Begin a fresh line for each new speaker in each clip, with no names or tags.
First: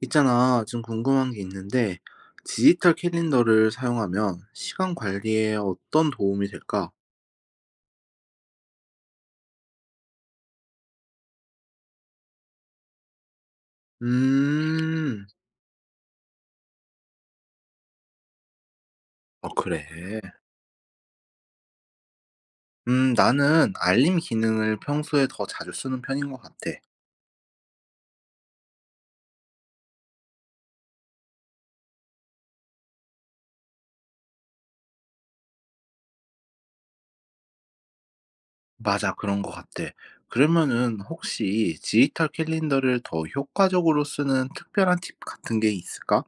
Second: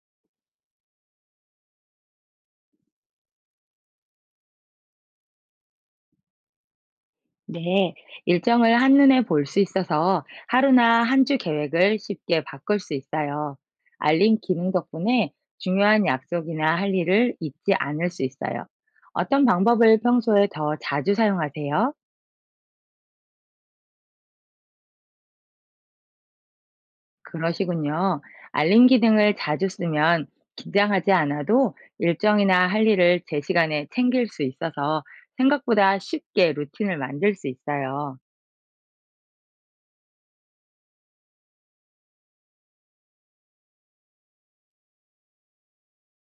있잖아, 좀 궁금한 게 있는데, 디지털 캘린더를 사용하면 시간 관리에 어떤 도움이 될까?
네, 일정을 한눈에 볼 수 있어서 하루나 한 주 계획을 쉽게 바꿀 수 있어요. 알림 기능
음,
덕분에 중요한 약속이나 할 일을 잊지 않을 수 있어요. 어떤
어, 그래.
방법을 평소에 더 자주 사용하세요?
나는 알림 기능을 평소에 더 자주 쓰는 편인 것 같아.
그러시군요. 알림 기능을 자주 쓰면 긴장하지 않아도 일정이나 할 일을 제 시간에 챙길 수 있어서 생각보다 쉽게 루틴을 만들 수 있어요.
맞아, 그런 것 같아. 그러면은 혹시 디지털 캘린더를 더 효과적으로 쓰는 특별한 팁 같은 게 있을까?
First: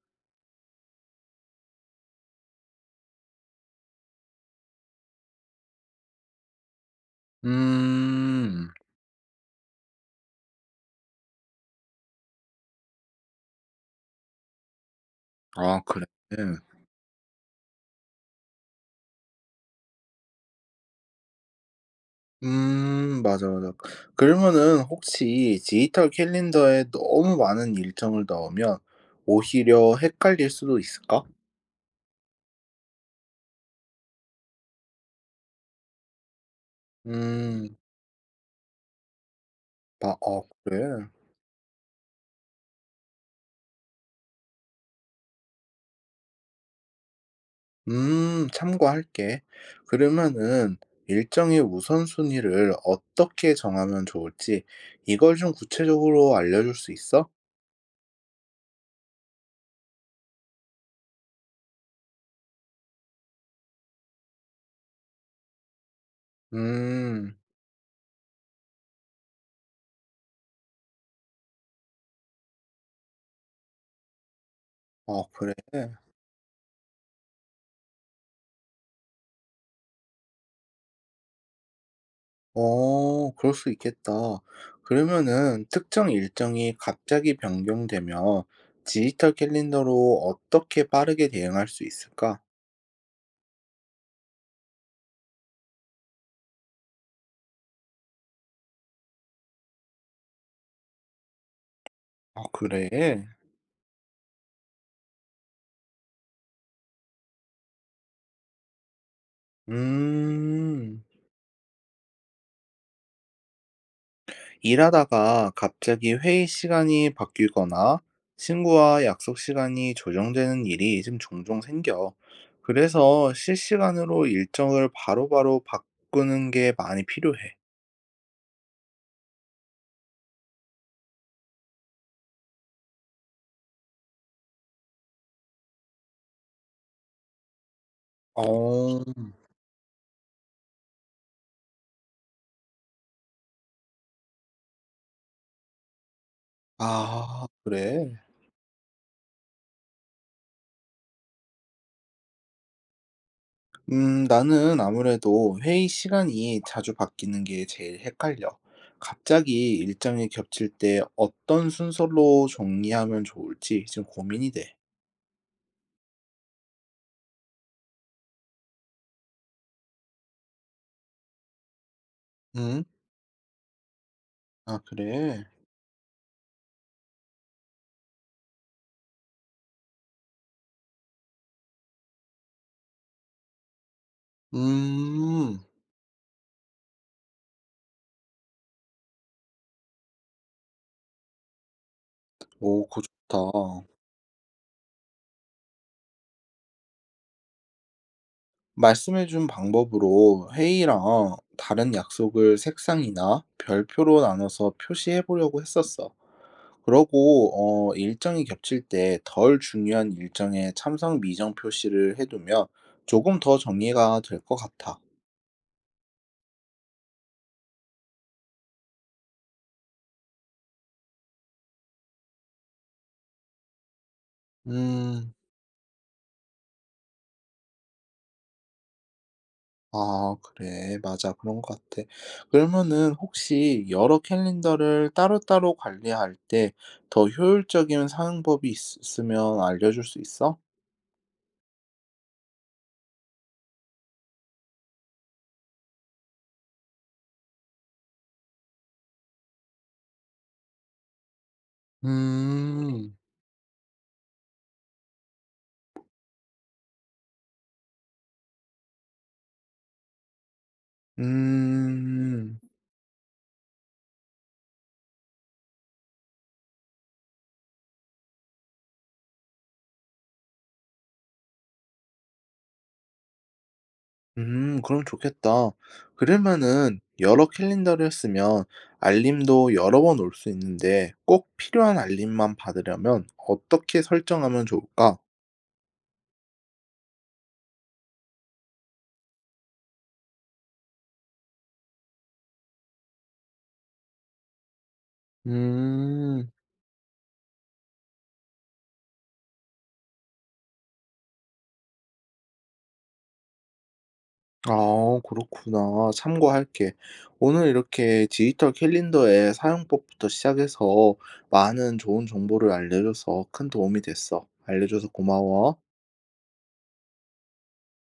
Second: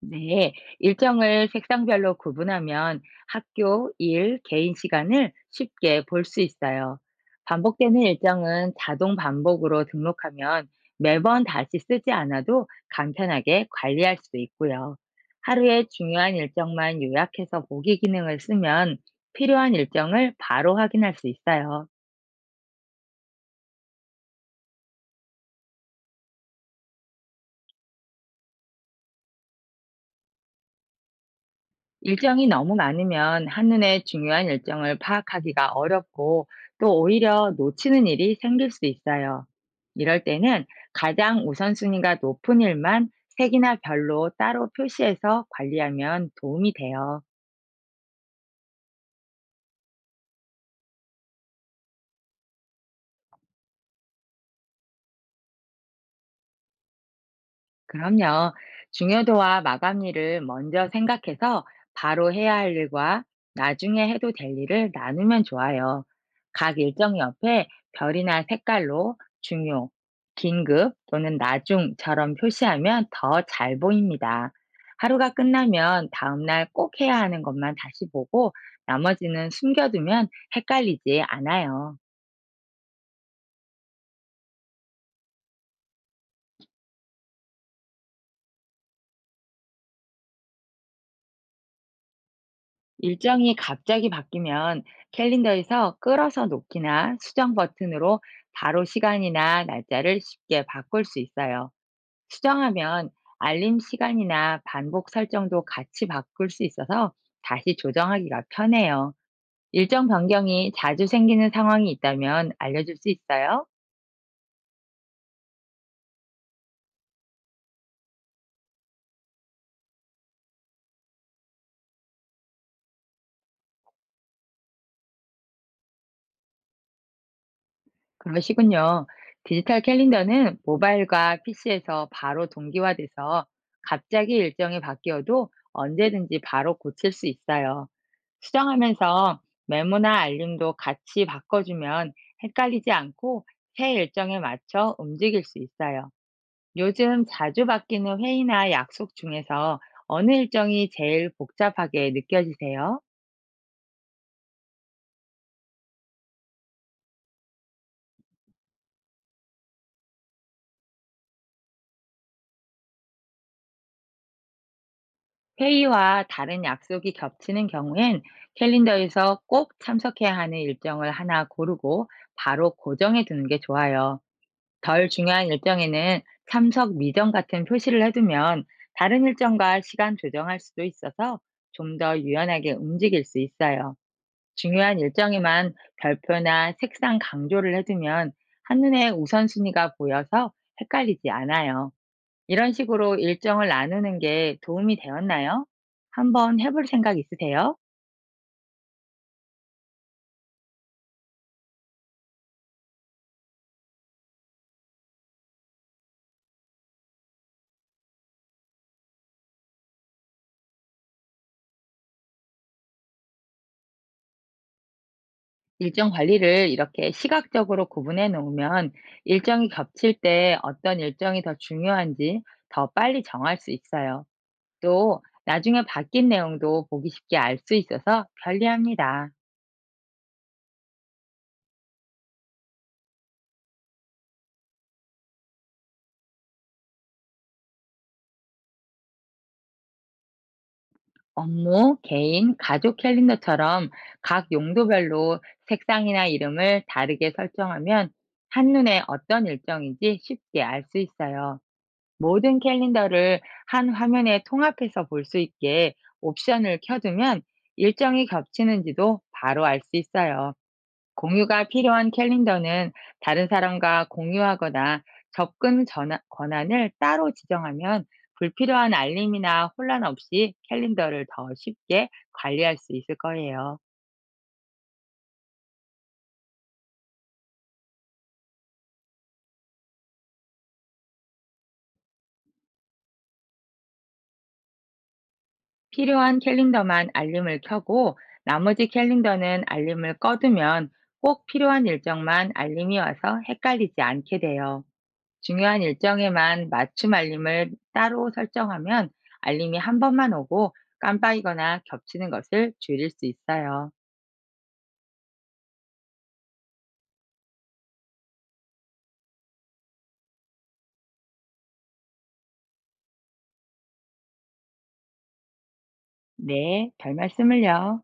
네, 일정을 색상별로 구분하면 학교, 일, 개인 시간을 쉽게 볼 수 있어요. 반복되는
음,
일정은 자동 반복으로 등록하면 매번 다시 쓰지 않아도 간편하게 관리할 수 있고요.
아,
하루에
그래.
중요한 일정만 요약해서 보기 기능을 쓰면 필요한 일정을 바로 확인할 수 있어요.
맞아, 맞아. 그러면은 혹시 디지털 캘린더에 너무 많은 일정을 넣으면 오히려 헷갈릴 수도 있을까?
일정이 너무 많으면 한눈에 중요한 일정을 파악하기가 어렵고, 또 오히려
음.
놓치는 일이 생길 수 있어요.
아
이럴
어,
때는
그래?
가장 우선순위가 높은 일만 색이나 별로 따로 표시해서 관리하면 도움이 돼요.
참고할게. 그러면은 일정의 우선순위를 어떻게 정하면 좋을지 이걸 좀 구체적으로 알려줄 수 있어?
그럼요. 중요도와 마감일을 먼저 생각해서 바로 해야 할 일과 나중에 해도 될 일을 나누면 좋아요. 각 일정
음.
옆에 별이나 색깔로 중요, 긴급 또는 나중처럼 표시하면 더 잘 보입니다.
아
하루가
그래?
끝나면 다음날 꼭 해야 하는 것만 다시 보고, 나머지는 숨겨두면 헷갈리지 않아요.
어, 그럴 수 있겠다. 그러면은 특정 일정이 갑자기 변경되면 디지털 캘린더로 어떻게 빠르게 대응할 수 있을까?
일정이 갑자기 바뀌면 캘린더에서 끌어서 놓기나 수정 버튼으로 바로 시간이나 날짜를 쉽게 바꿀 수 있어요.
아, 그래?
수정하면 알림 시간이나 반복 설정도 같이 바꿀 수 있어서 다시 조정하기가 편해요. 일정 변경이
음,
자주 생기는 상황이 있다면 알려줄 수 있어요?
일하다가 갑자기 회의 시간이 바뀌거나 친구와 약속 시간이 조정되는 일이 좀 종종 생겨. 그래서 실시간으로 일정을 바로바로 바꾸는 게 많이 필요해.
그러시군요. 디지털 캘린더는 모바일과 PC에서 바로 동기화돼서 갑자기 일정이 바뀌어도 언제든지 바로 고칠 수 있어요.
어,
수정하면서 메모나 알림도 같이 바꿔주면 헷갈리지 않고 새 일정에 맞춰 움직일 수 있어요. 요즘
아,
자주
그래?
바뀌는 회의나 약속 중에서 어느 일정이 제일 복잡하게 느껴지세요?
나는 아무래도 회의 시간이 자주 바뀌는 게 제일 헷갈려. 갑자기 일정이 겹칠 때 어떤 순서로 정리하면 좋을지 지금 고민이 돼.
회의와 다른 약속이 겹치는 경우엔 캘린더에서 꼭 참석해야 하는 일정을 하나 고르고 바로
응?
고정해 두는 게 좋아요.
아,
덜
그래?
중요한 일정에는 참석 미정 같은 표시를 해두면 다른 일정과 시간 조정할 수도 있어서 좀 더 유연하게 움직일 수 있어요. 중요한
음,
일정에만 별표나 색상 강조를 해두면 한눈에 우선순위가 보여서 헷갈리지 않아요. 이런
오, 그거
식으로 일정을
좋다.
나누는 게 도움이 되었나요? 한번 해볼 생각 있으세요?
말씀해준 방법으로 회의랑 다른 약속을 색상이나 별표로 나눠서 표시해 보려고 했었어. 그러고 일정이 겹칠 때 덜 중요한 일정에 참석 미정 표시를 해두면 조금 더 정리가 될 것 같아.
일정 관리를 이렇게 시각적으로 구분해 놓으면 일정이 겹칠 때 어떤 일정이 더 중요한지 더 빨리 정할 수 있어요. 또
음,
나중에 바뀐 내용도 보기 쉽게 알 수 있어서 편리합니다.
아, 그래. 맞아. 그런 것 같아. 그러면은 혹시 여러 캘린더를 따로따로 관리할 때 더 효율적인 사용법이 있으면 알려줄 수 있어?
업무, 개인, 가족 캘린더처럼 각 용도별로 색상이나 이름을 다르게 설정하면 한눈에 어떤 일정인지 쉽게 알 수 있어요. 모든
음.
캘린더를 한 화면에 통합해서 볼 수 있게 옵션을 켜두면 일정이 겹치는지도 바로 알 수 있어요. 공유가 필요한
음.
캘린더는 다른 사람과 공유하거나 권한을 따로 지정하면 불필요한 알림이나 혼란 없이 캘린더를 더 쉽게 관리할 수 있을 거예요.
그럼 좋겠다. 그러면은 여러 캘린더를 쓰면 알림도 여러 번 올 수 있는데 꼭 필요한 알림만 받으려면 어떻게 설정하면 좋을까?
필요한 캘린더만 알림을 켜고 나머지 캘린더는 알림을 꺼두면 꼭 필요한 일정만 알림이 와서 헷갈리지 않게 돼요. 중요한
음,
일정에만 맞춤 알림을 따로 설정하면 알림이 한 번만 오고 깜빡이거나 겹치는 것을 줄일 수 있어요.
아, 그렇구나. 참고할게. 오늘 이렇게 디지털 캘린더의 사용법부터 시작해서 많은 좋은 정보를 알려줘서 큰 도움이 됐어. 알려줘서 고마워.
네, 별 말씀을요.